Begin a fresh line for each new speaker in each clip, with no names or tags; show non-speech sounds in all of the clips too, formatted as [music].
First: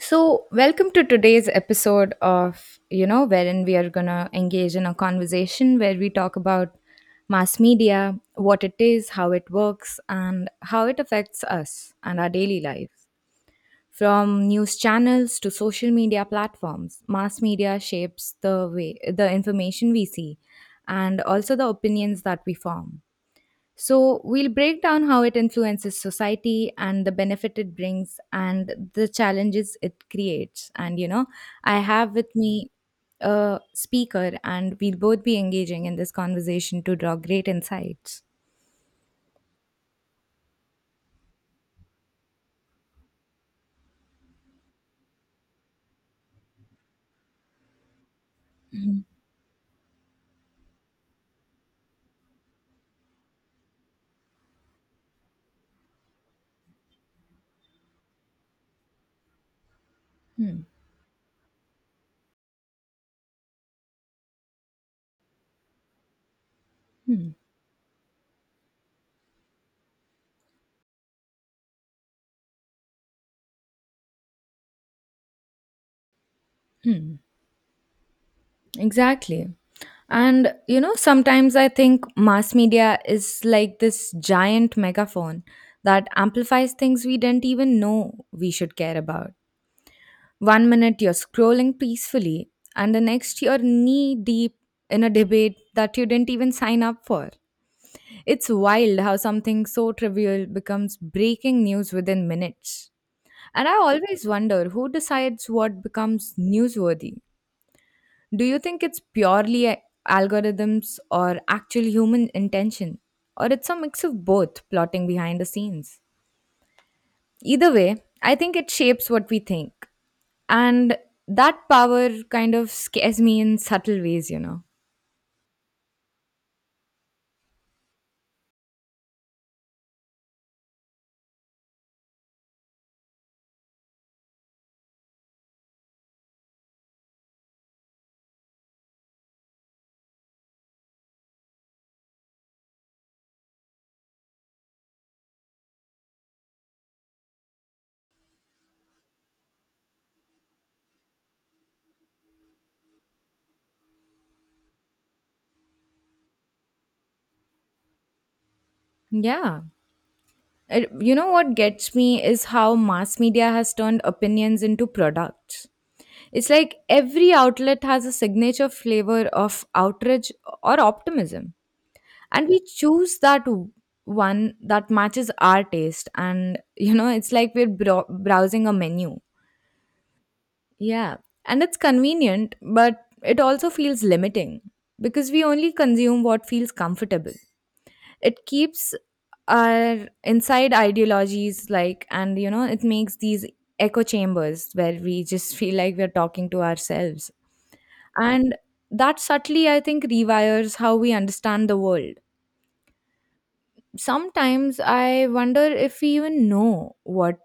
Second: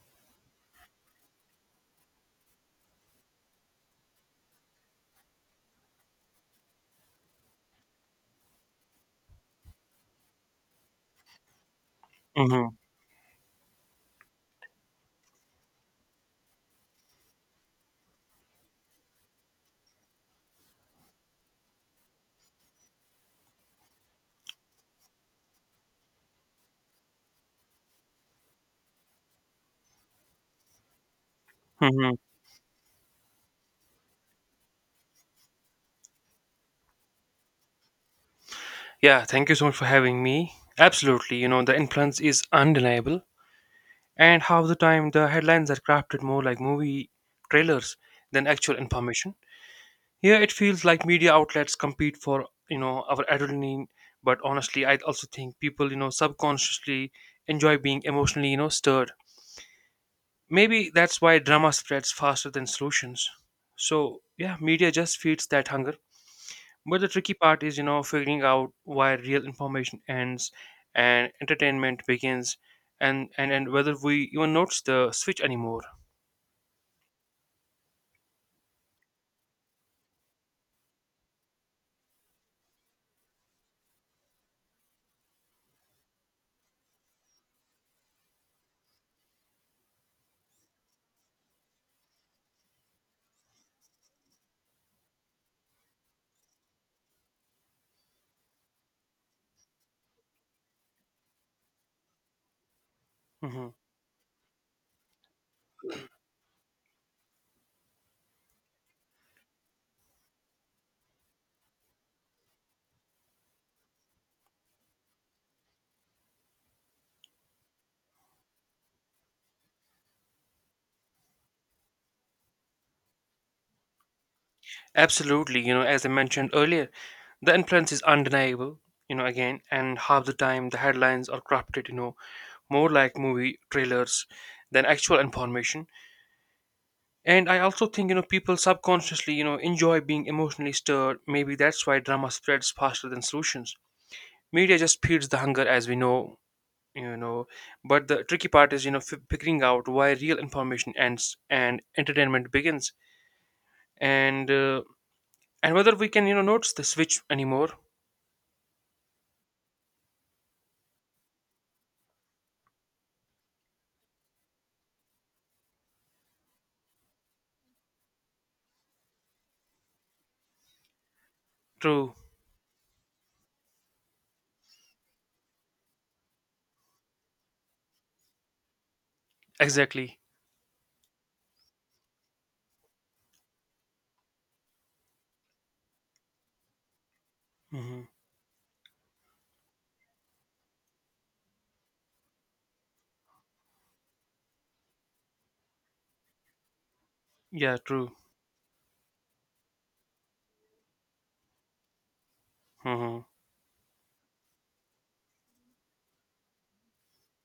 So, welcome to today's episode of wherein we are going to engage in a conversation where we talk about mass media, what it is, how it works, and how it affects us and our daily
Hmm.
lives. From news channels to social media platforms, mass media shapes the way the information we see and also the opinions that we form. So, we'll break down how it influences society and the benefit it brings and the challenges it creates. And I have
Hmm.
with me a speaker, and we'll both be engaging in this conversation to draw great insights.
Yeah, thank you so much for having me. Absolutely, the influence is undeniable, and half the time the headlines are crafted more like movie trailers than actual information. Here it feels like media outlets compete for, our adrenaline, but honestly, I also think people, subconsciously enjoy being emotionally, stirred.
Hmm,
Maybe that's why drama spreads faster than solutions. So, yeah, media just feeds that hunger. But the
hmm,
tricky part is, figuring out why real information ends and entertainment begins, and whether we even notice the switch anymore.
hmm. Exactly. And sometimes I think mass media is like this giant megaphone that amplifies things we didn't even know we should care about. One minute you're scrolling peacefully, and the next you're knee deep in a debate that you didn't even sign up for. It's wild how something so trivial becomes breaking news within minutes.
Hmm.
And I always wonder who decides what becomes newsworthy. Do you think it's purely algorithms or actual human intention? Or it's a mix of both plotting behind the scenes? Either way, I think it shapes what we think. And that power kind of scares me in subtle ways.
Absolutely, as I mentioned earlier, the influence is undeniable. Again, and half the time the headlines are crafted, more like movie trailers than actual information. And I also think, people subconsciously, enjoy being emotionally stirred. Maybe that's why drama spreads faster than solutions. Media just feeds the hunger, as we know, you know but the tricky part is, figuring out why real information ends and entertainment begins, and uh, and whether we can, notice the switch anymore.
Yeah. You know what gets me is how mass media has turned opinions into products. It's like every outlet has a signature flavor of outrage or optimism,
True.
and we choose that one that matches our taste. And it's like we're browsing a menu.
Exactly.
Yeah, and it's convenient, but it also feels limiting because we only consume what feels comfortable.
Hmm.
It keeps our inside ideologies like, and it makes these echo chambers where we just [laughs] feel like we're talking to ourselves.
Yeah, true.
And that subtly, I think, rewires how we understand the world.
Hmm.
Sometimes I wonder if we even know what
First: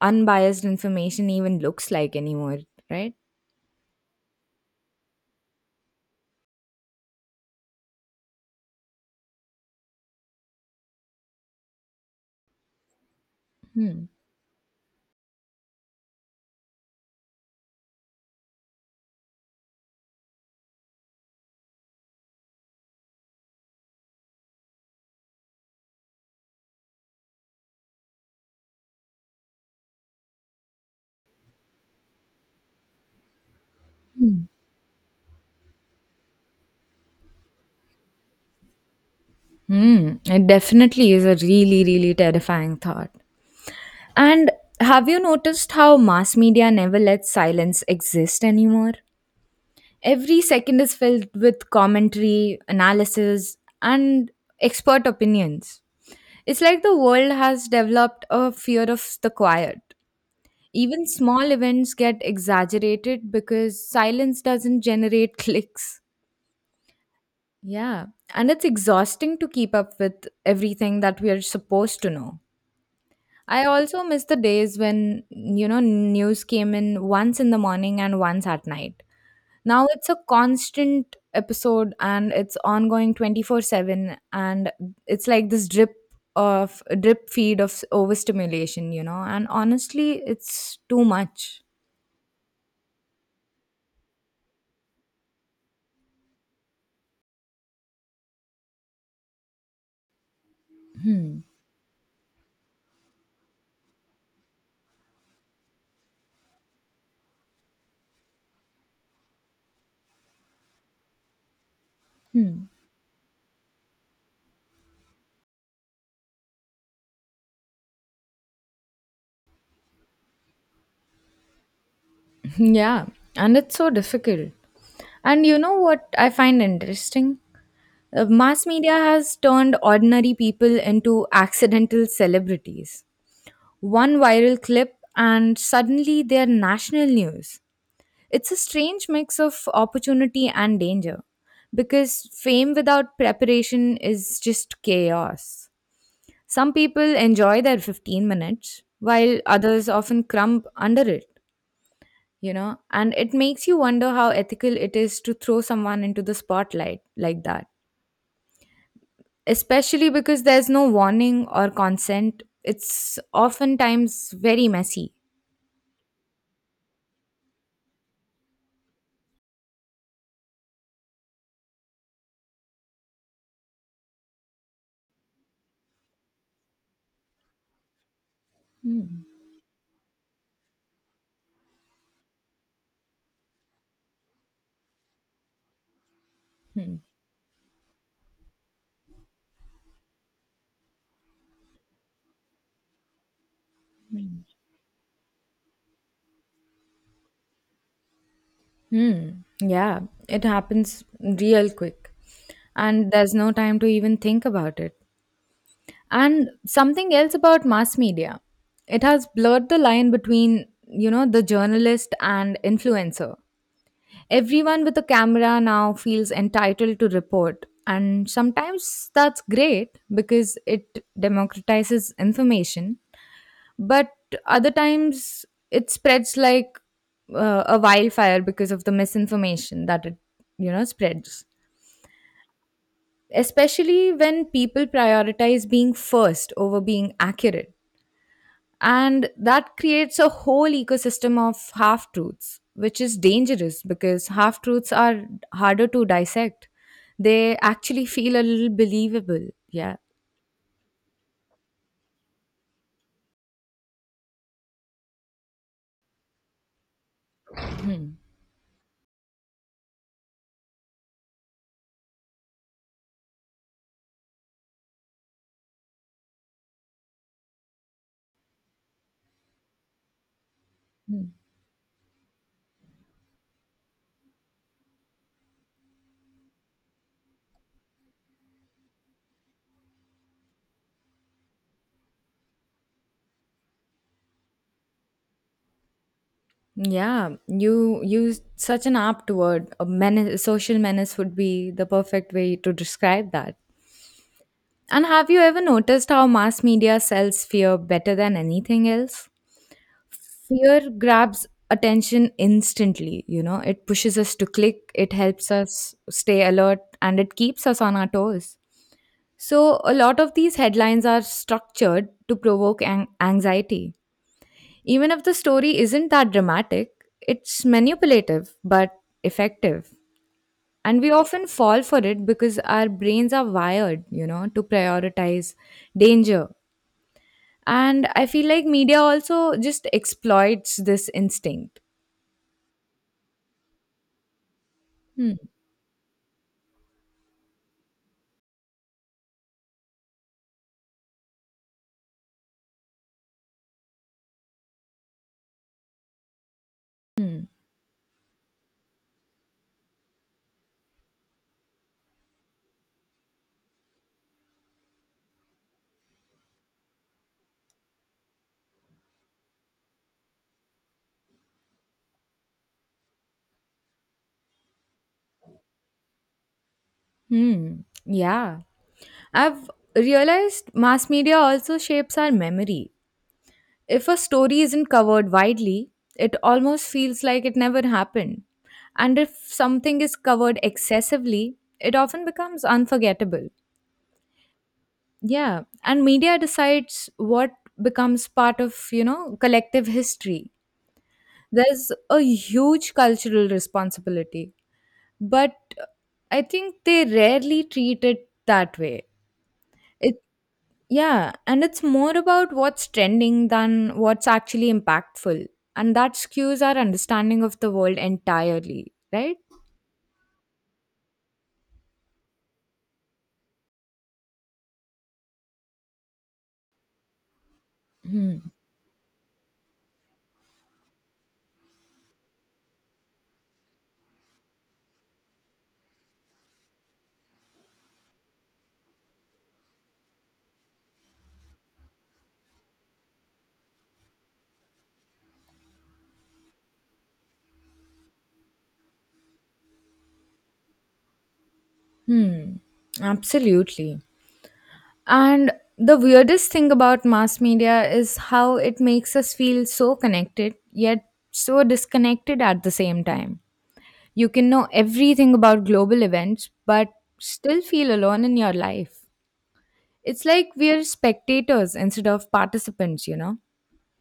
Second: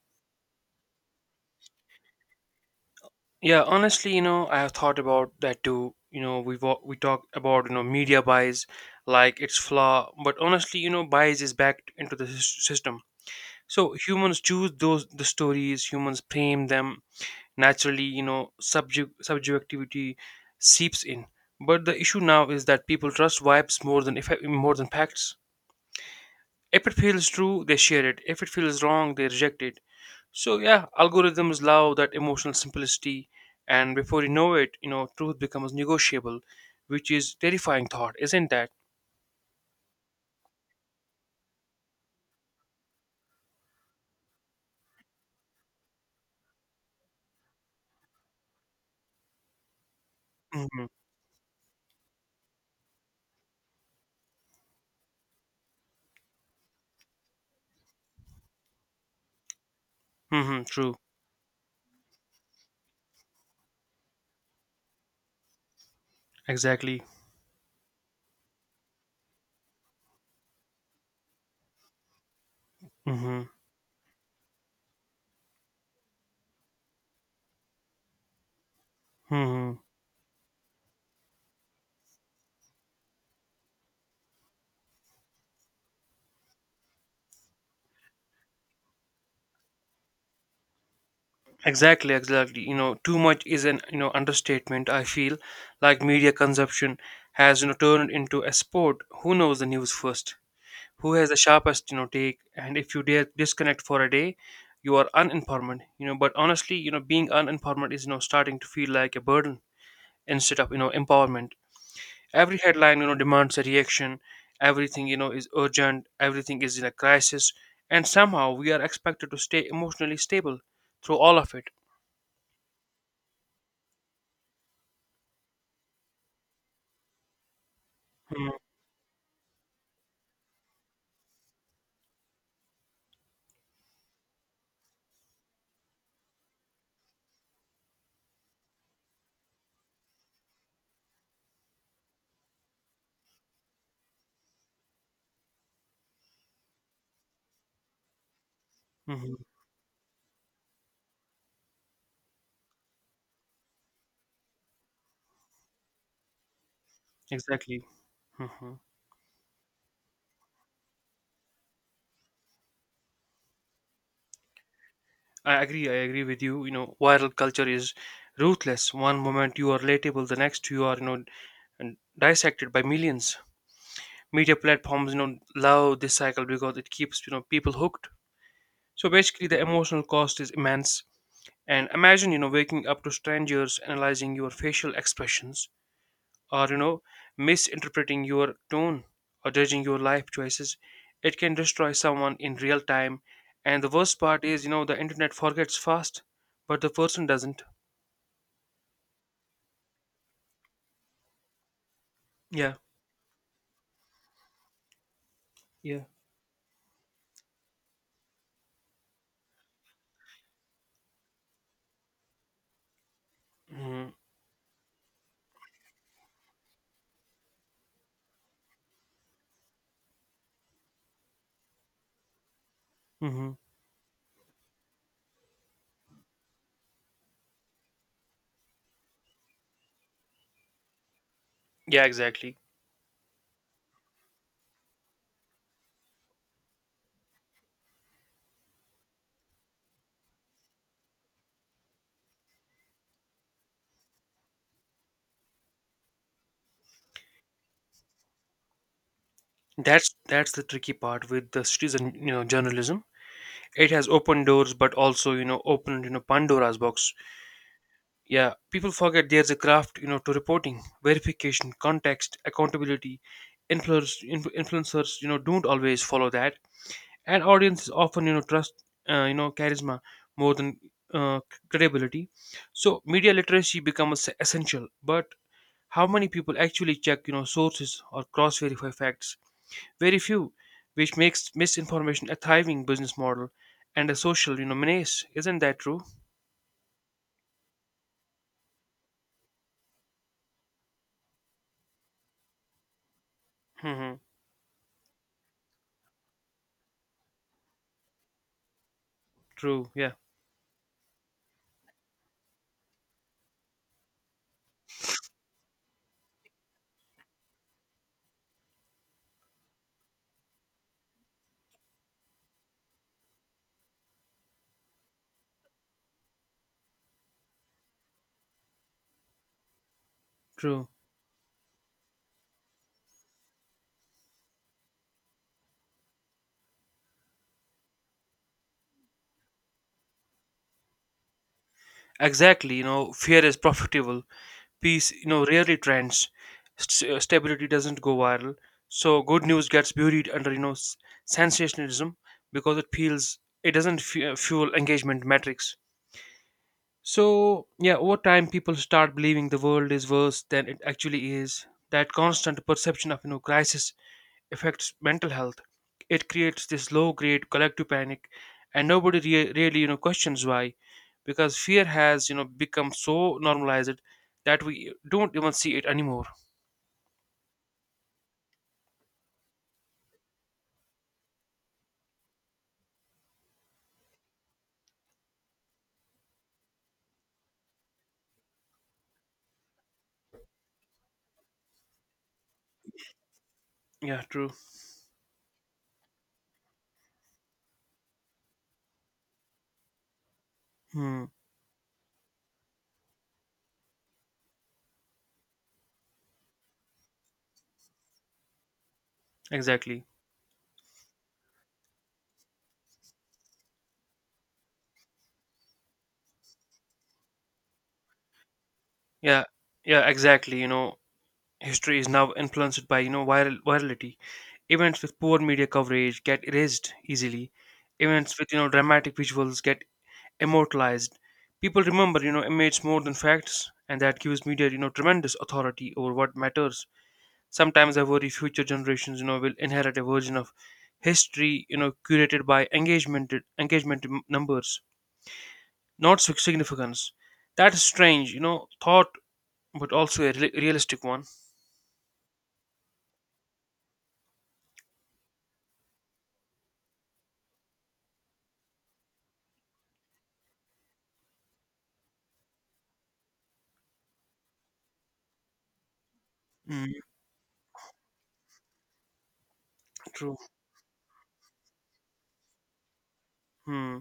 unbiased information even looks like anymore, right?
Yeah, honestly, I have thought about that too. We talk about, media bias, like its flaw. But honestly, bias is backed into the system. So
Hmm.
humans choose those the stories, humans frame them naturally. Subjectivity seeps in, but the issue now is that people trust vibes more than facts. If it feels true, they share it. If it feels wrong, they reject it. So yeah, algorithms love that emotional simplicity, and before you know it, truth becomes negotiable, which is terrifying thought, isn't that?
Hmm, it definitely is a really, really terrifying thought. And have you noticed how mass media never lets silence exist anymore? Every second
Mm-hmm.
is filled with commentary, analysis, and expert opinions. It's like the world has developed a fear of the quiet.
Mm-hmm. True.
Even small events get exaggerated because silence doesn't generate [laughs] clicks.
Exactly.
Yeah, and it's exhausting to keep up with everything that we are supposed to know.
Mm-hmm.
I also miss the days when news came in once in the morning and once at night.
Mm-hmm.
Now it's a constant episode and it's ongoing 24/7, and it's like this drip feed of overstimulation. And honestly, it's too much.
Exactly, exactly. Too much is an, understatement. I feel like media consumption has, turned into a sport. Who knows the news first? Who has the
Hmm.
sharpest, take? And if you dare disconnect for a day, you are uninformed. But honestly, being uninformed is, starting to feel like a burden instead of, empowerment. Every
Hmm.
headline, demands a reaction. Everything, is urgent. Everything is in a crisis, and somehow we are expected to stay emotionally stable through all of it.
[laughs] Yeah, and it's so difficult. And you know what I find interesting? Uh,
Mhm.
mass media has turned ordinary people into accidental celebrities. One viral clip and suddenly they're national news. It's a strange mix of opportunity and danger because fame without preparation is just chaos. Some people enjoy their 15 minutes while
Mhm.
others often crumb under it and it makes you wonder how ethical it is to throw someone into the spotlight like that,
Exactly. Hmm.
especially because there's no warning or consent. It's oftentimes very messy.
I agree. I agree with you. Viral culture is ruthless. One moment you are relatable, the next you are, and dissected by millions. Media platforms, love this cycle because it keeps, people hooked. So basically, the emotional cost is immense. And imagine, waking up to strangers analyzing your facial expressions, or, misinterpreting your tone, or judging your life choices. It can destroy someone in real time, and the worst part is, the internet forgets fast, but the person doesn't.
Hmm. Yeah, it happens real quick.
Yeah,
And there's no time to even think about it.
yeah.
And something else about mass media. It has blurred the line between the journalist and influencer.
Hmm.
Everyone with a camera now feels entitled to report. And sometimes that's great because it democratizes information,
Hmm.
but other times it spreads like a wildfire because of the misinformation that it spreads,
Yeah, exactly.
especially when people prioritize being first over being accurate. And that creates a whole ecosystem of half truths, which is dangerous because half truths are harder to dissect. They actually feel a little believable. Yeah.
That's the tricky part with the citizen, journalism. It has opened doors, but also, opened, Pandora's box. Yeah, people forget there's a craft, to reporting, verification, context, accountability. Influencers, don't always follow that, and audiences often, trust, charisma, more than, uh, credibility. So media literacy becomes essential, but how many people actually check, sources or cross verify facts? Very few, which makes misinformation a thriving business model and a social, menace. Isn't that true?
Yeah, you used such an apt word. A menace, social menace would be the perfect way to describe that.
Hmm.
And have you ever noticed how mass media sells fear better than anything else?
True. Yeah,
Fear grabs attention instantly it pushes us to click, it helps us stay alert, and it keeps us on our toes. So, a lot of these headlines are structured to provoke anxiety. Even if the story isn't that dramatic, it's manipulative but effective.
true.
And we often fall for it because our brains are wired to prioritize danger. And I feel like media also just exploits this instinct.
Exactly, fear is profitable. Peace,
Hmm.
rarely trends. Stability doesn't go viral. So good news gets buried under, sensationalism, because it doesn't fuel engagement metrics. So yeah, over time, people start believing the world is worse than it actually is. That constant perception of, crisis, affects mental health. It creates this low grade collective panic, and nobody really, questions why, because fear has, become so normalized that we don't even see it anymore.
Hmm. Yeah. I've realized mass media also shapes our memory. If a story isn't covered widely, it almost feels like it never happened. And if something is covered excessively, it often becomes unforgettable.
Yeah, true.
Yeah, and media decides what becomes part of collective history.
Hmm.
There's a huge cultural responsibility, but I think they rarely treat it that way.
Exactly.
It Yeah, and it's more about what's trending than what's actually impactful. And that skews our understanding of the world entirely, right?
Yeah. Yeah. Exactly. History is now influenced by, virality. Events with poor media coverage get erased easily. Events
Hmm.
with, dramatic visuals get immortalized. People remember, images more than facts, and that gives media, tremendous authority over what matters. Sometimes I worry future generations, will inherit a version of history, curated by engagement, numbers, not significance. That is strange, thought, but also a realistic one.
Hmm. Absolutely. And the weirdest thing about mass media is how it makes us feel so connected, yet so disconnected at the same time. You can know everything about global events, but
Mm,
still feel alone in your life. It's
true.
like we're spectators instead of participants, you know?
Hmm,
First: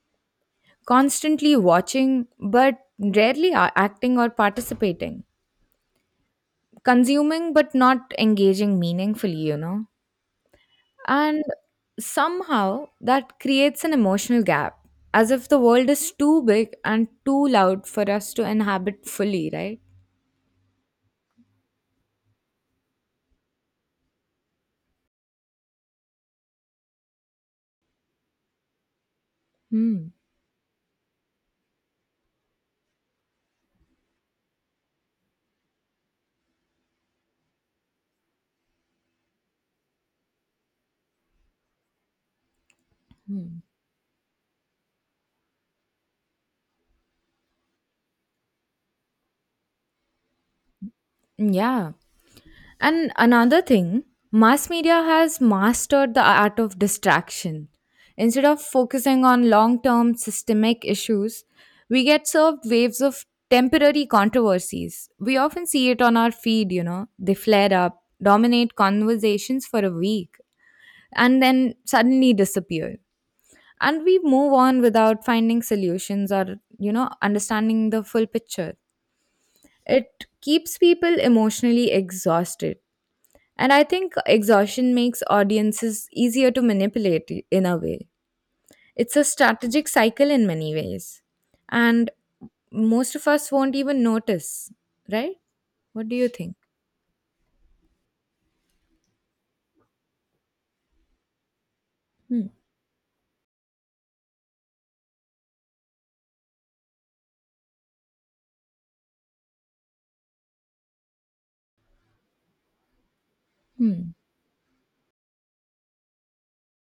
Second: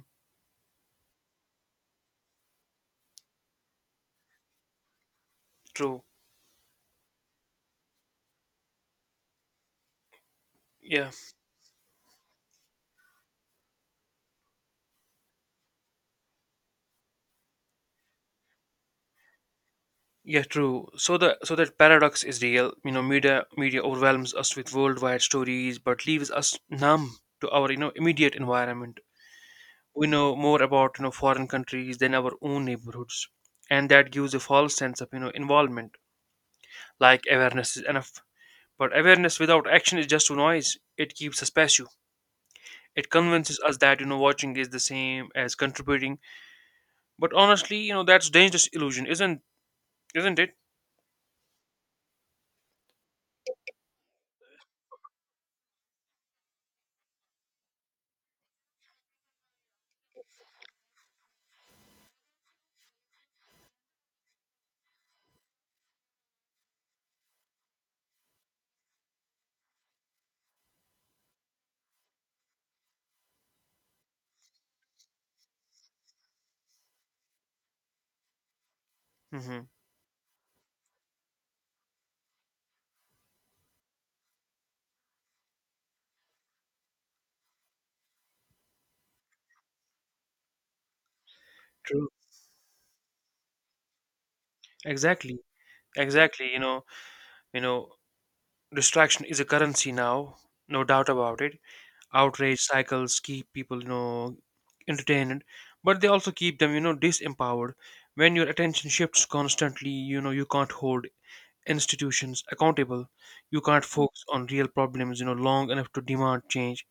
Constantly watching but rarely acting or participating,
true.
consuming but not engaging meaningfully.
Yeah.
And somehow that creates an emotional gap, as if the world is too big and too loud for us to inhabit fully, right?
Yeah, true. So that paradox is real. Media overwhelms us with worldwide stories, but leaves us numb to our, immediate environment. We
Hmm.
know more about, foreign countries than our own neighborhoods, and that gives a false sense of, involvement. Like awareness is enough, but awareness without action is just noise. It keeps us passive. It convinces us that, watching is the same as contributing, but honestly, that's dangerous illusion, isn't it?
Yeah. And another thing, mass media has mastered the art of distraction. Instead of focusing on long term systemic issues, we get served waves of temporary controversies. We often see it on our feed they flare up, dominate conversations for a week, and then suddenly disappear. And we move on without finding solutions or understanding the full picture.
Hmm.
It keeps people emotionally exhausted, and I think exhaustion makes audiences easier to manipulate in a way. It's a strategic cycle in many ways.
True.
And most of us won't even notice, right?
Exactly.
What do you
Exactly.
think?
You know, Distraction is a currency now, no doubt about it.
Hmm.
Outrage cycles keep people, entertained, but they also keep them, disempowered. When your attention shifts constantly, you can't hold institutions accountable. You can't
Hmm.
focus on real problems, long enough to demand change.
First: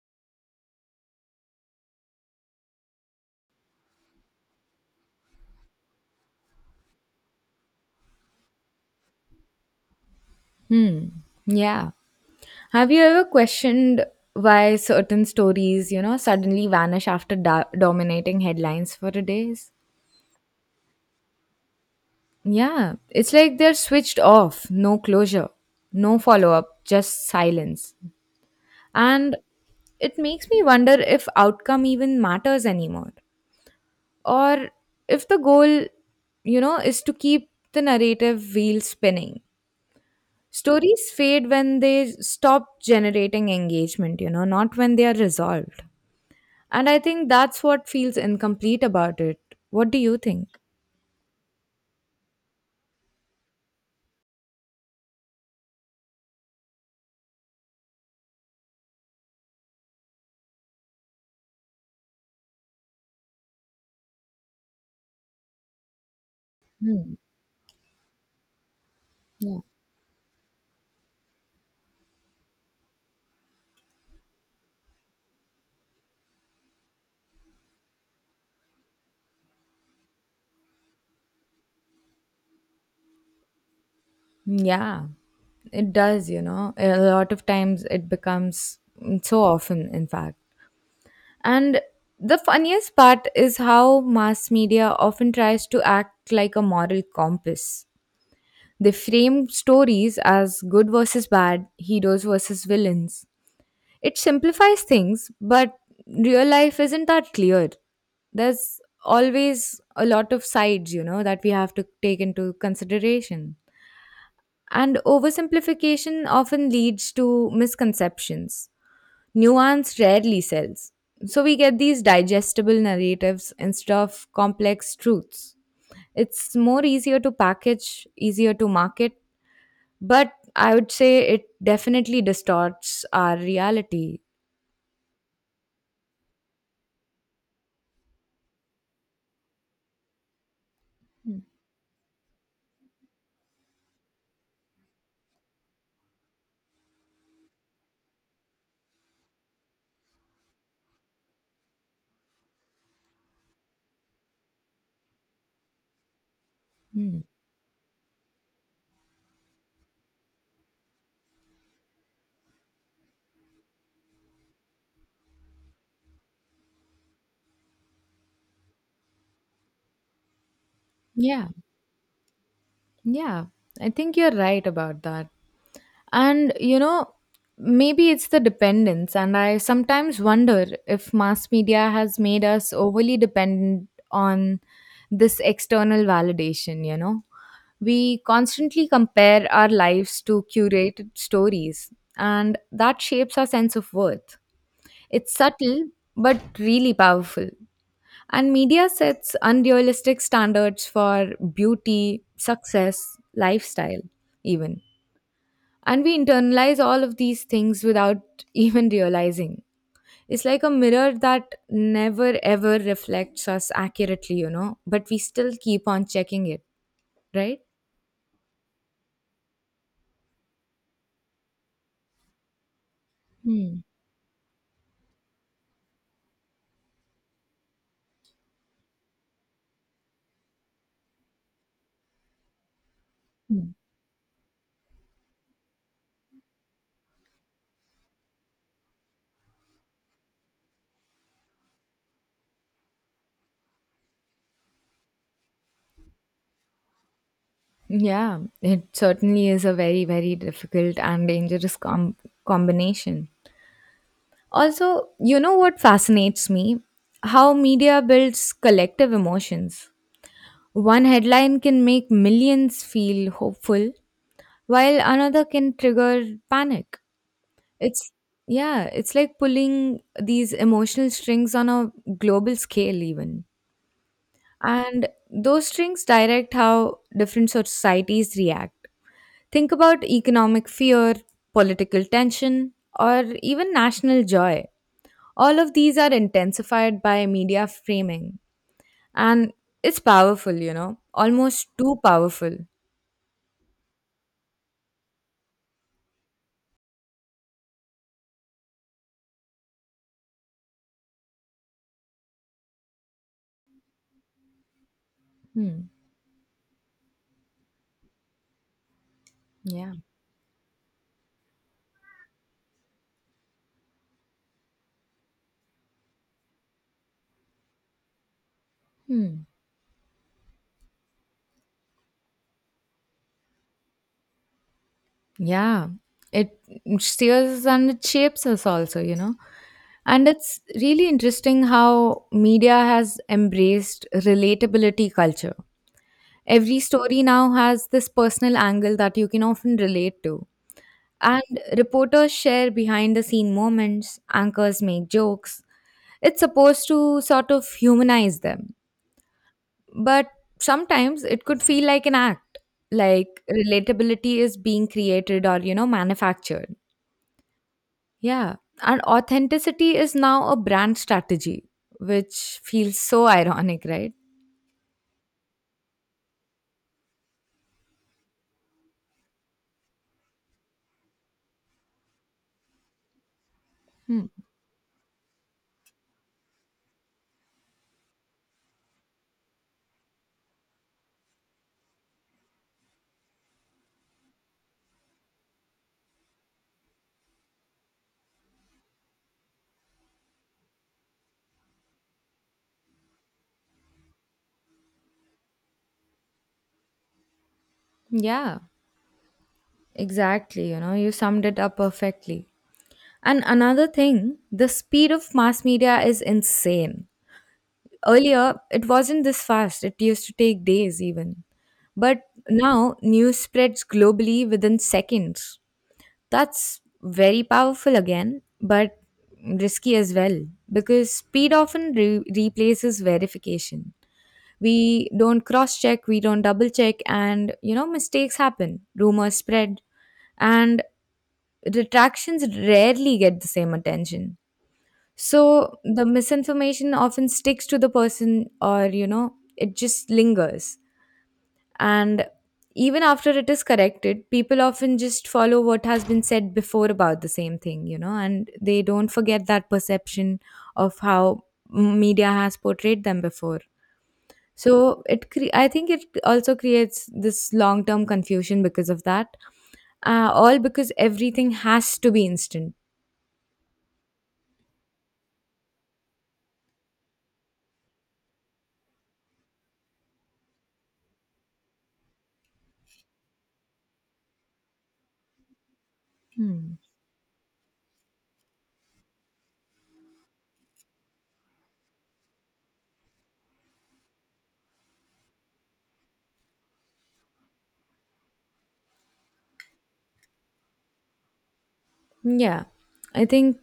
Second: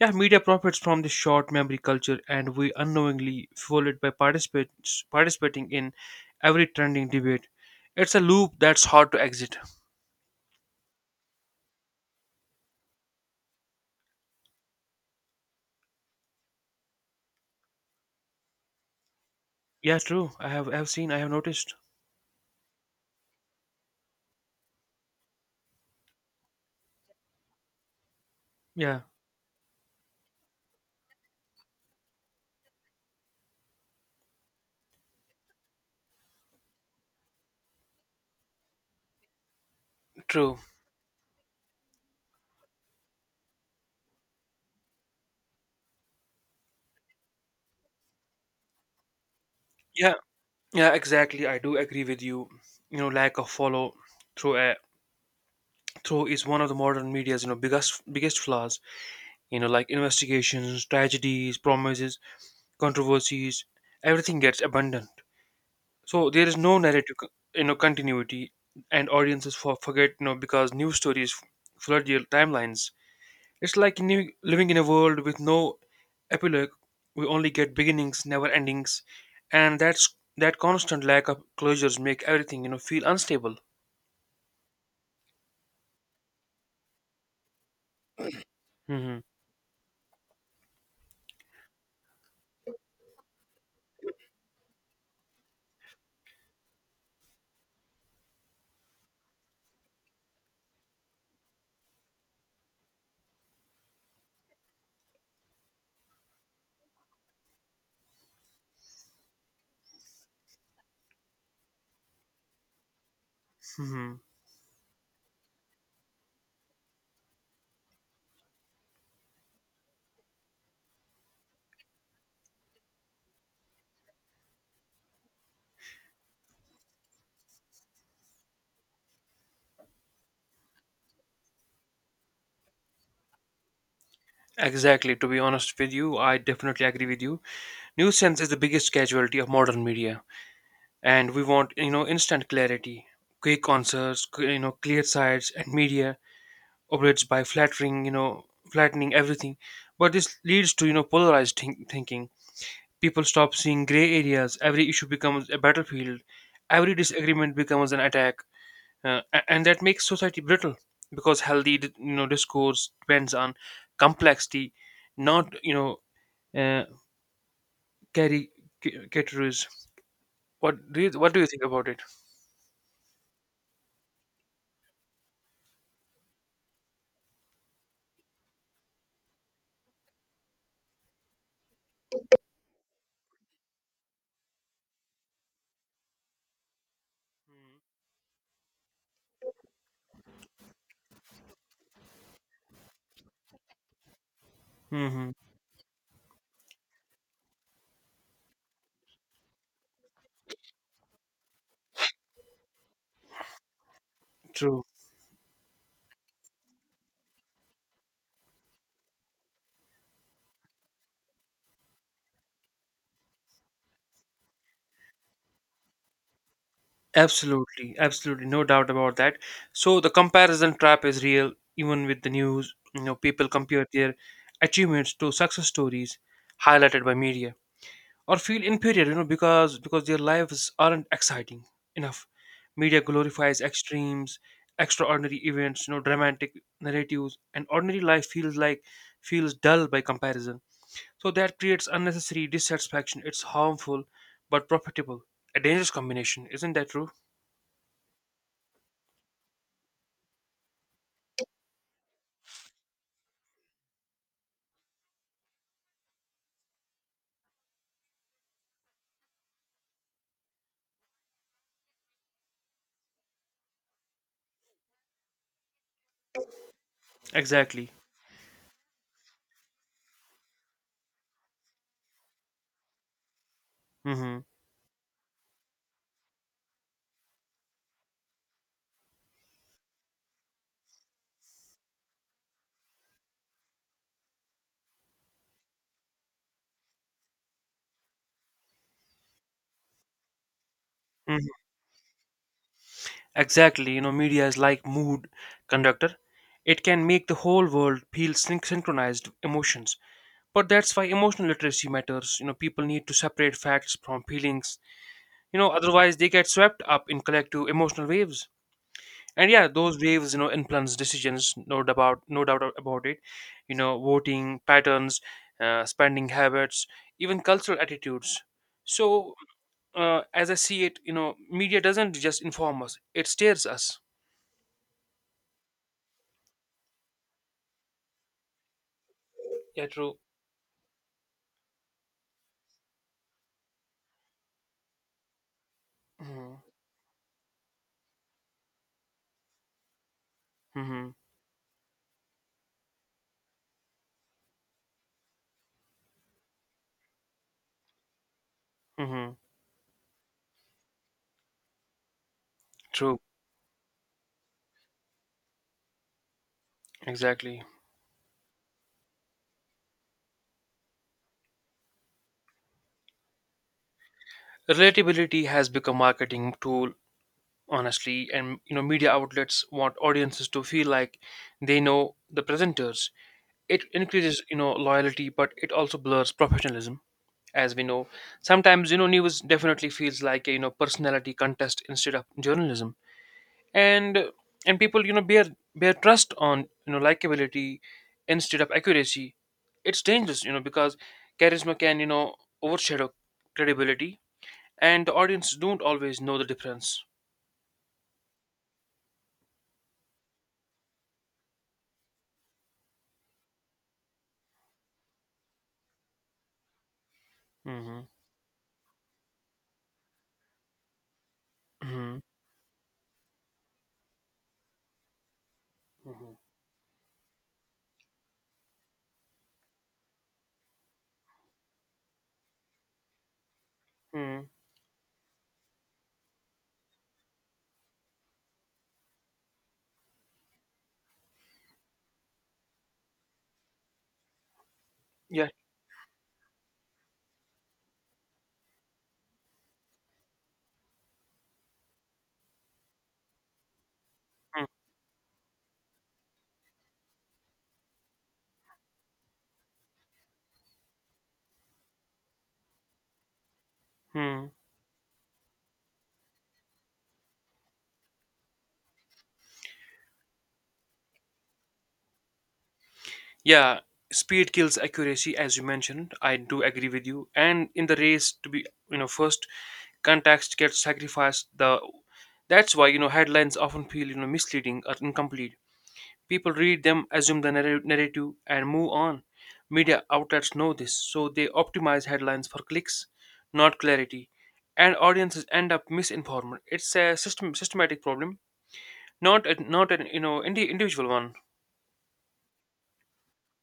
Yeah, media profits from this short memory culture, and we unknowingly fuel it by participating in every trending debate. It's a loop that's hard to exit.
Yeah. Have you ever questioned why certain stories suddenly vanish after dominating headlines for a days?
Yeah, true. I've seen, I have noticed.
Yeah. It's like they're switched off, no closure, no follow up, just silence.
Yeah.
And it makes me wonder if outcome even matters anymore, or if the goal is to keep the narrative wheel spinning.
True.
Stories fade when they stop generating engagement not when they are resolved. And I think that's what feels incomplete about it. What do
Yeah.
you think?
Yeah. Exactly. I do agree with you. Lack of follow through uh, through is one of the modern media's, biggest flaws. Like investigations, tragedies, promises, controversies. Everything gets abundant. So there is no
Hmm,
narrative, continuity, and audiences
yeah.
forget, because news stories flood your timelines. It's like, living in a world with no epilogue. We only get beginnings, never endings, and that constant lack of closures make everything, feel unstable.
Yeah, it does. A lot of times it becomes
Hmm.
so often, in fact. And the funniest part is how mass media often tries to act like a moral compass. They frame stories as good versus bad, heroes versus villains. It simplifies things, but real life isn't that clear. There's always a lot of sides that we have to take into consideration.
Hmm.
And oversimplification often leads to misconceptions. Nuance rarely sells. So we get these digestible narratives instead of complex truths. It's more easier to package, easier to market, but I would say it definitely distorts our reality.
Exactly. To be honest with you, I definitely agree with you. Nuisance is the biggest casualty of modern media, and we want, instant clarity, quick answers, clear sides, and media operates by flattering you know flattening everything. But this leads to, polarized thinking. People stop seeing gray areas. Every issue becomes a battlefield. Every
Hmm.
disagreement becomes an attack, and that makes society brittle, because healthy, discourse depends on complexity, not, uh, caricatures. What do you
Yeah.
think about it?
Yeah, I think you're right about that. And maybe it's the dependence. And I sometimes wonder if mass media has made us overly dependent on this external validation, you know? We constantly compare our lives to curated stories, and that shapes our sense of worth.
Hmm.
It's subtle, but really powerful. And media sets unrealistic standards for beauty, success, lifestyle, even.
True.
And we internalize all of these things without [laughs] even realizing. It's like a mirror that never ever reflects us accurately, but we still keep on checking it, right?
Absolutely. Absolutely. No doubt about that. So the comparison trap is real, even with the news. People
Hmm.
compare their achievements to success stories highlighted by media, or feel inferior, because their lives aren't exciting enough. Media glorifies
Hmm.
extremes, extraordinary events, dramatic narratives, and ordinary life feels dull by comparison. So that creates unnecessary dissatisfaction. It's harmful but profitable, a dangerous combination. Isn't that true?
Yeah, it certainly is a very, very difficult and dangerous combination. Also, you know what fascinates me? How media builds collective emotions. One headline can make millions feel hopeful, while another can trigger panic.
Exactly.
It's, yeah, it's like pulling these emotional strings on a global scale, even.
Hmm.
And those strings direct how different societies react. Think about economic fear, political tension, or even national joy. All of these are intensified by media framing, and it's powerful
Hmm.
almost too powerful.
Exactly. Media is like mood conductor. It can make the whole world feel synchronized emotions, but that's why emotional literacy matters. People need to separate facts from feelings.
Hmm.
Otherwise, they get swept up in collective emotional waves. And yeah,
Yeah.
those waves, influence decisions, no doubt about it. Voting patterns, spending habits, even cultural attitudes. So,
Hmm.
as I see it, media doesn't just inform us, it steers us.
Yeah, it steers and it shapes us also.
Yeah, true.
And it's really interesting how media has embraced relatability culture.
Hmm.
Every story now has this personal angle that you can often relate to.
Hmm.
And reporters share behind the scene moments, anchors make jokes. It's supposed to sort of humanize them.
Hmm.
But sometimes it could feel like an act,
True.
like relatability is being created or manufactured.
Exactly.
Yeah. And authenticity is now a brand strategy, which feels so ironic, right?
Relatability has become marketing tool, honestly. And, media outlets want audiences to feel like they know the presenters. It
Hmm.
increases, loyalty, but it also blurs professionalism, as we know. Sometimes, news definitely feels like a, personality contest instead of journalism. And and people, bear trust on, likability instead of accuracy. It's dangerous, because charisma can, overshadow credibility, and the audience don't always know the difference.
Yeah, exactly. You summed it up perfectly. And another thing, the speed of mass media is insane.
Hmm.
Earlier, it wasn't this fast, it used to take days even.
Hmm.
But now, news spreads globally within seconds. That's very powerful again, but risky as well, because speed often replaces verification.
Hmm.
We don't cross check, we don't double check, and mistakes happen, rumors spread, and retractions rarely get the same attention.
Yeah.
So the misinformation often sticks to the person, or it just lingers. And even after it is corrected, people
Hmm.
often just follow what has been said before about the same thing, and they don't forget that perception of how media has portrayed them before.
Hmm.
So I think it also creates this long-term confusion because of that, all because everything has to be instant.
Yeah. Speed kills accuracy, as you mentioned. I do agree with you. And in the race, to be, first, context gets sacrificed. The That's why, headlines often feel, misleading or incomplete. People
Hmm.
read them, assume the narrative, and move on. Media outlets know this, so they optimize headlines for clicks, not clarity, and audiences end up misinformed. It's a systematic problem, not an, individual one.
Yeah, I think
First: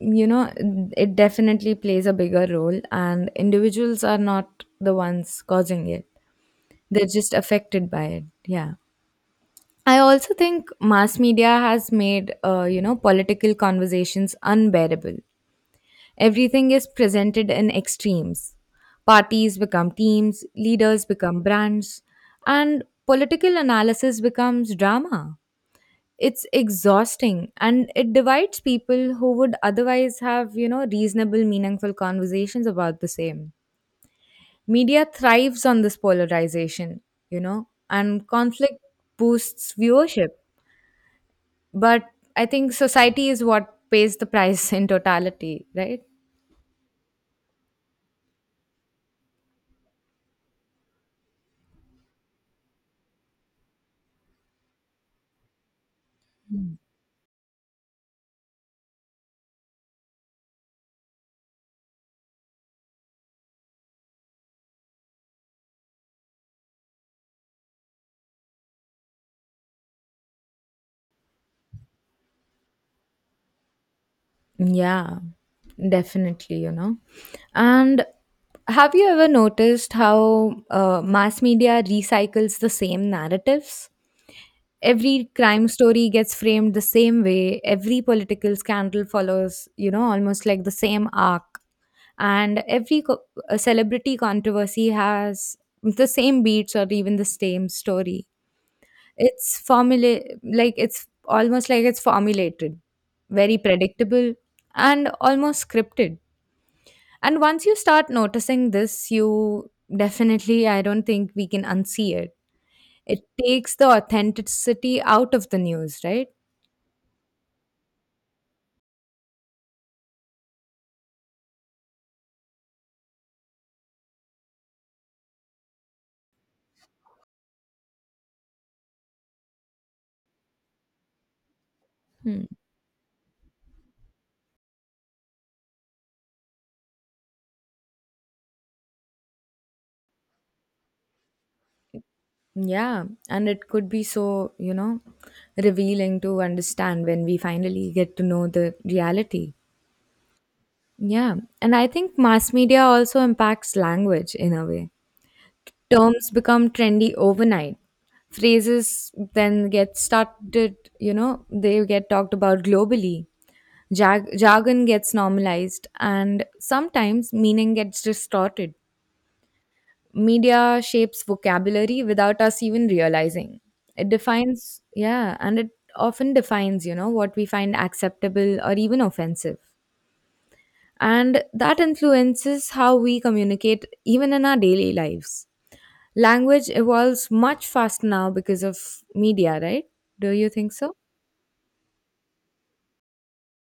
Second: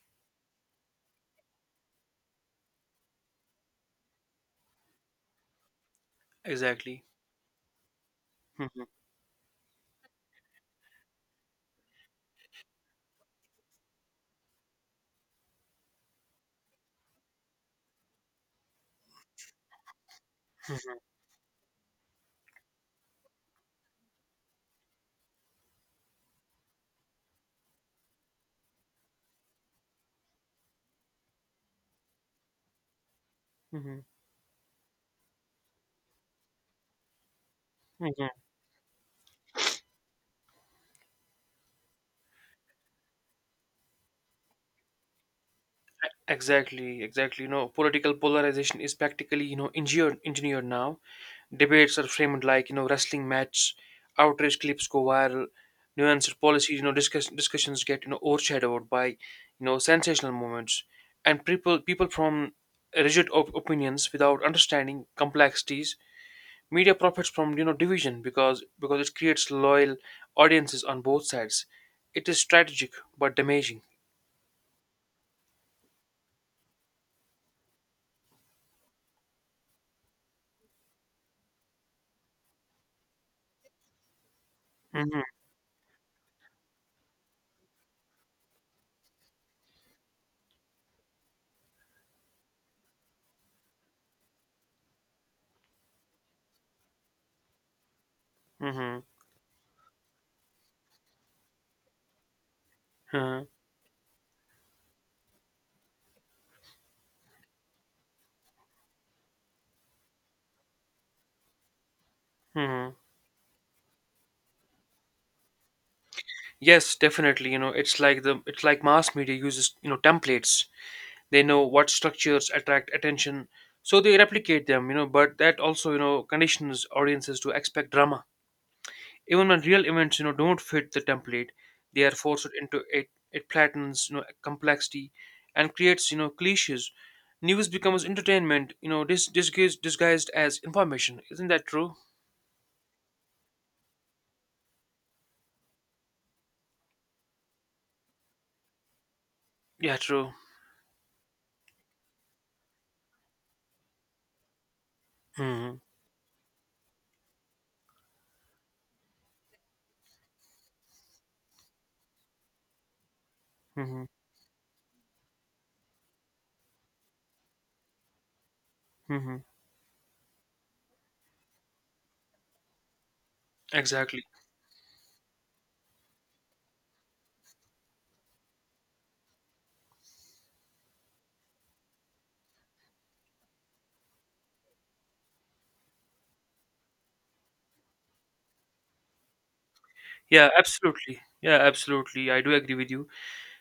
you know it definitely plays a bigger role, and individuals are not the ones causing it,
Exactly.
they're just affected by it. Yeah,
Mhm,
I also think mass media has made political conversations unbearable. Everything is presented in extremes. Parties become teams,
mhm,
leaders become brands, and political analysis becomes drama. It's exhausting and it divides people who would otherwise have, reasonable, meaningful conversations about the same.
mhm,
Media thrives on this polarization, and
mhm.
conflict boosts viewership. But I think society is what pays the price [laughs] in totality, right?
Exactly, exactly. You know, political polarization is practically, you know, engineered now. Debates are framed like, you know, wrestling match. Outrage clips go viral. Nuanced policies, you know, discussions get, you know, overshadowed by, you know, sensational moments. And people from rigid opinions without understanding complexities. Media profits from, you know, division because it creates loyal audiences on both sides. It is strategic but damaging.
Yeah, definitely, And have you ever noticed how mass media recycles the same narratives? Every crime story gets framed the same way, every political scandal follows, almost like the same arc, and every celebrity controversy has the same beats or even the same story.
Mm-hmm.
It's formula, like it's almost like it's formulated,
Mm-hmm.
very predictable and almost scripted. And once you start noticing this, you definitely, I don't think we can unsee it.
Mm-hmm.
It takes the authenticity out of the news, right?
Yes, definitely. You know, it's like mass media uses, you know, templates. They know what structures attract attention, so they replicate them, you know, but that also, you know, conditions audiences to expect drama. Even when real events, you know, don't fit the template, they are
Hmm.
forced into it. It flattens, you know, complexity and creates, you know, cliches. News becomes entertainment, you know, disguised as information. Isn't that true?
Yeah, and it could be so, revealing to understand when we finally get to know the reality.
Yeah, true.
Yeah, and I think mass media also impacts language in a way.
Mm-hmm.
Terms become trendy overnight. Phrases then get started, they get talked about globally.
Mm-hmm.
Jargon gets normalized, and sometimes meaning gets distorted.
Mm-hmm.
Media shapes vocabulary without us even realizing. It
Exactly.
defines, yeah, and it often defines, what we find acceptable or even offensive. And that influences how we communicate even in our daily lives. Language evolves much faster now because of media, right? Do you
Yeah,
think so?
absolutely. Yeah, absolutely. I do agree with you.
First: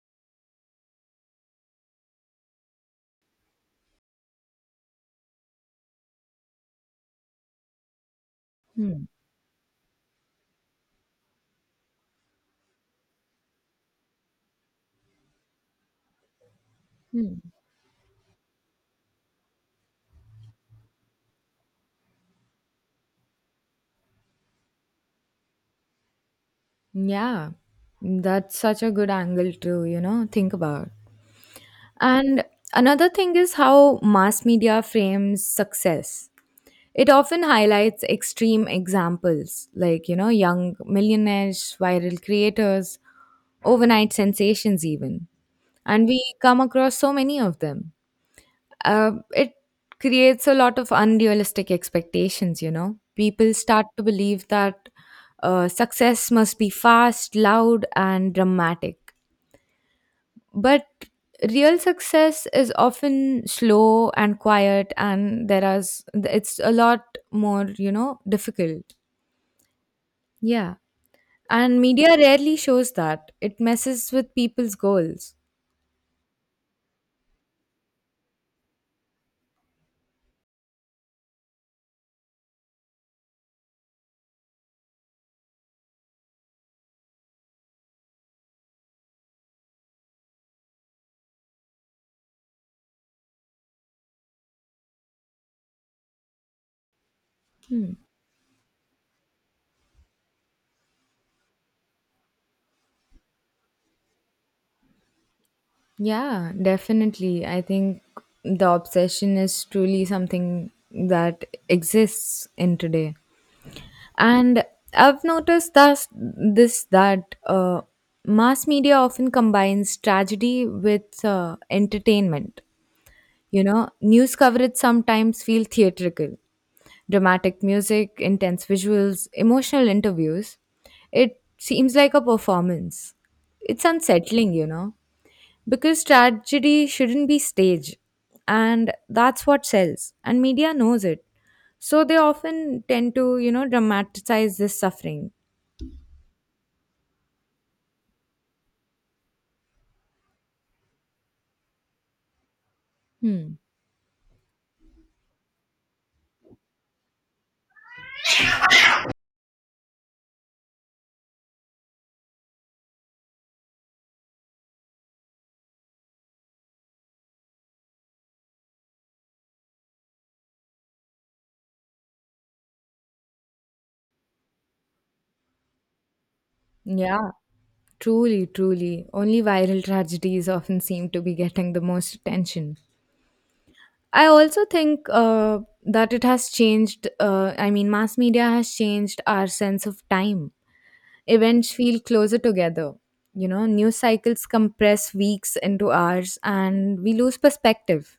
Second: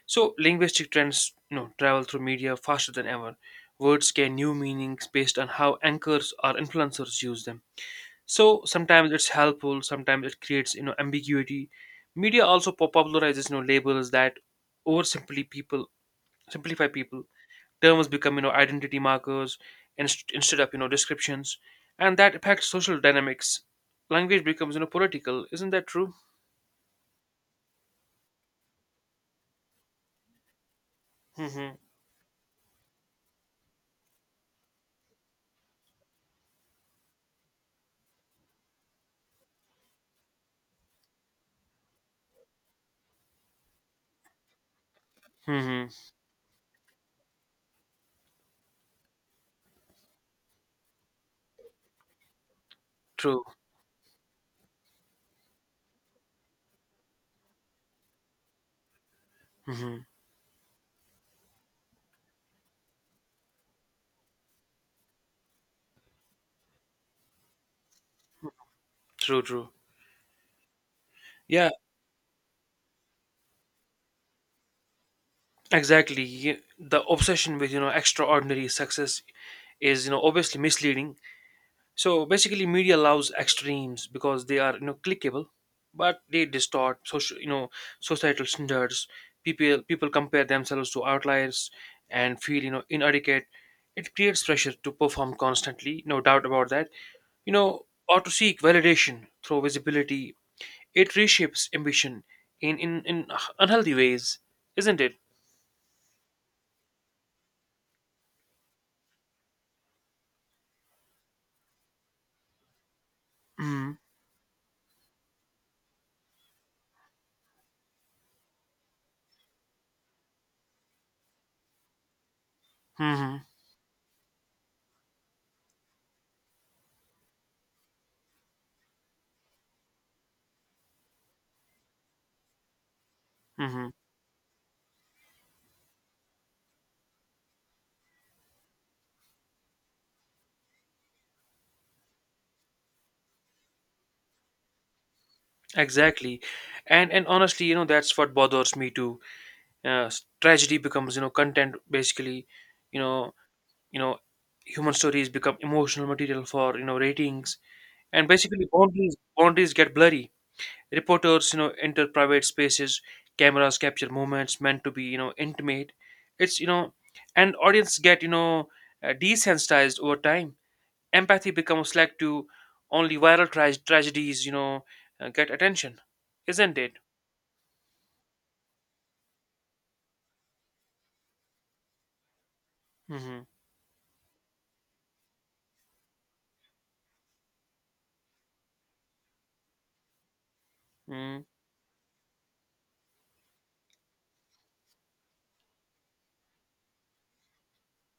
So linguistic trends, you know, travel through media faster than ever. Words gain new meanings based on how anchors or influencers use them. So
Hmm.
sometimes it's helpful, sometimes it creates, you know, ambiguity. Media also popularizes, you know, labels that oversimply people simplify people. Terms become, you know, identity markers instead of, you know, descriptions, and that affects social dynamics. Language becomes, you know, political. Isn't that true?
Yeah, that's such a good angle to, think about.
Hmm.
And another thing is how mass media frames success. It often highlights extreme examples, like, young millionaires, viral creators, overnight sensations, even.
Hmm.
And we come across so many of them. It creates a lot of unrealistic expectations,
True.
People start to believe that success must be fast, loud, and dramatic.
Hmm.
But real success is often slow and quiet, and it's a lot more, difficult.
True, true.
Yeah.
Yeah,
And media rarely shows that. It messes with people's goals.
exactly. Y- The obsession with, you know, extraordinary success is, you know, obviously misleading. So basically media allows extremes because they are, you know, clickable, but they distort social, you know, societal standards. People compare themselves to outliers and feel, you know, inadequate. It creates pressure to perform constantly, no doubt about that. You know, or to seek validation through visibility. It reshapes ambition in unhealthy ways, isn't it?
Yeah, definitely. I think the obsession is truly something that exists in today.
Mm.
And I've noticed thus this that mass media often combines tragedy with entertainment.
Hmm.
You know, news coverage sometimes feel theatrical. Dramatic music, intense visuals, emotional interviews. It seems like a performance. It's
Hmm.
unsettling, because tragedy shouldn't be staged. And that's what sells, and media knows it. So they often tend to, dramatize this suffering.
Exactly. And honestly, you know, that's what bothers me too. Tragedy becomes, you know, content basically, you know,
Hmm.
you know, human stories become emotional material for, you know, ratings. And basically boundaries get blurry. Reporters, you know, enter private spaces, cameras capture moments meant to be, you know, intimate. It's, you know, and audience get, you know, desensitized over time. Empathy becomes like to only viral tragedies, you know, get attention, isn't it?
Yeah, truly, truly. Only viral tragedies often seem to be getting the most attention.
Hmm.
I also think that it has changed. I mean, mass media has changed our sense of time.
Mm-hmm.
Events feel closer together. You know, news cycles compress weeks into hours and we lose perspective.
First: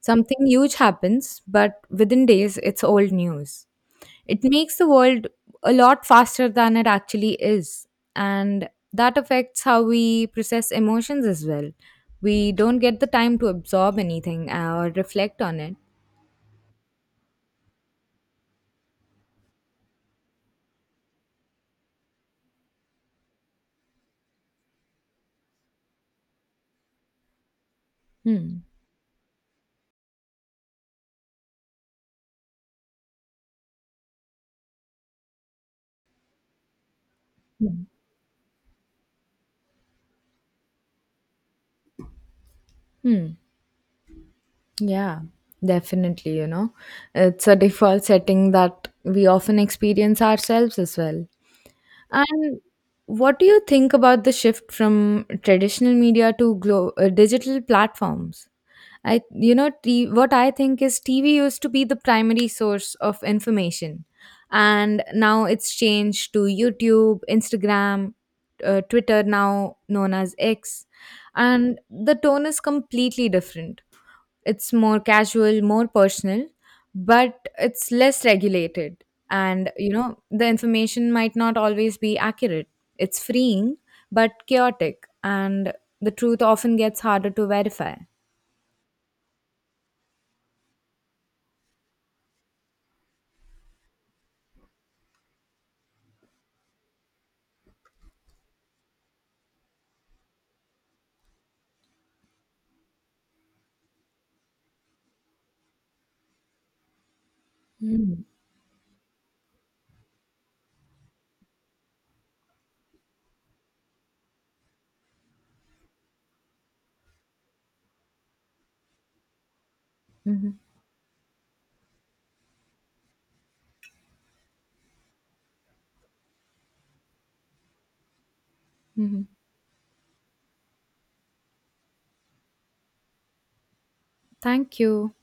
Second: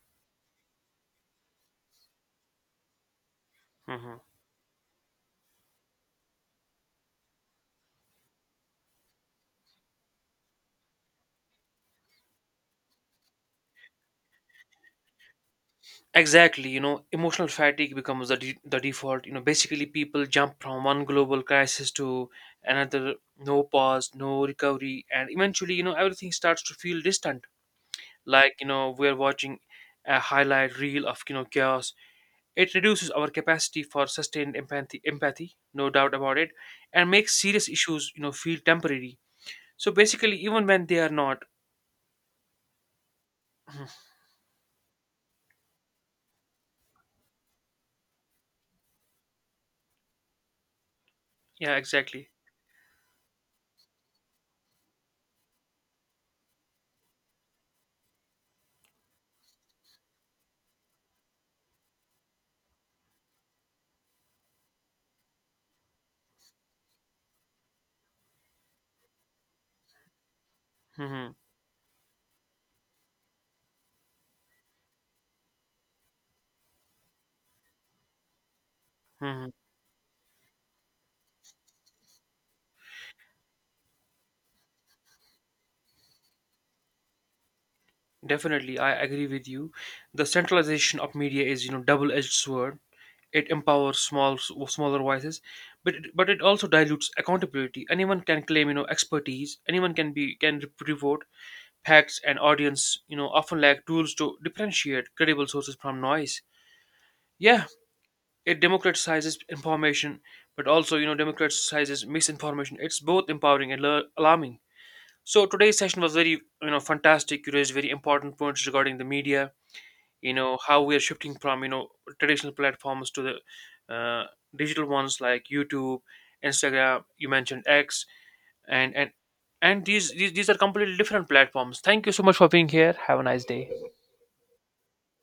Something huge happens, but within days, it's old news.
Hmm.
It makes the world a lot faster than it actually is. And that affects how we process emotions as well. We don't get the time to absorb anything or reflect on it.
Exactly. You know, emotional fatigue becomes the, the default. You know, basically, people jump from one global crisis to another, no pause, no recovery, and eventually, you know, everything starts to feel distant. Like
Hmm.
you know, we are watching a highlight reel of you know chaos. It reduces our capacity for sustained empathy, no doubt about it, and makes serious issues, you know, feel temporary. So basically, even when they are not,
Hmm.
[clears throat]
Yeah, definitely. You know, it's a default setting that we often experience ourselves as well.
yeah, exactly.
And what do you think about the shift from traditional media to digital platforms? I, you know, t- What I think is TV used to be the primary source of information, and now it's changed to YouTube, Instagram, Twitter, now known as X,
Hmm.
and the tone is completely different. It's more casual, more personal, but it's less regulated.
Hmm.
And, the information might not always be accurate. It's freeing, but chaotic. And the truth often gets harder to verify.
Definitely, I agree with you. The centralization of media is, you know, double-edged sword. It empowers smaller voices, but it also dilutes accountability. Anyone can claim, you know, expertise. Anyone can be can report facts, and audience, you know, often lack tools to differentiate credible sources from noise. Yeah, it democratizes information but also you know democratizes misinformation. It's both empowering and alarming. So today's session was very you know fantastic. You raised very important points regarding the media, you know, how we are shifting from you know traditional platforms to the uh, digital ones like YouTube, Instagram, you mentioned X, and and
Mhm.
and these these are completely different platforms. Thank you so much for being here. Have a nice day.
Thank you.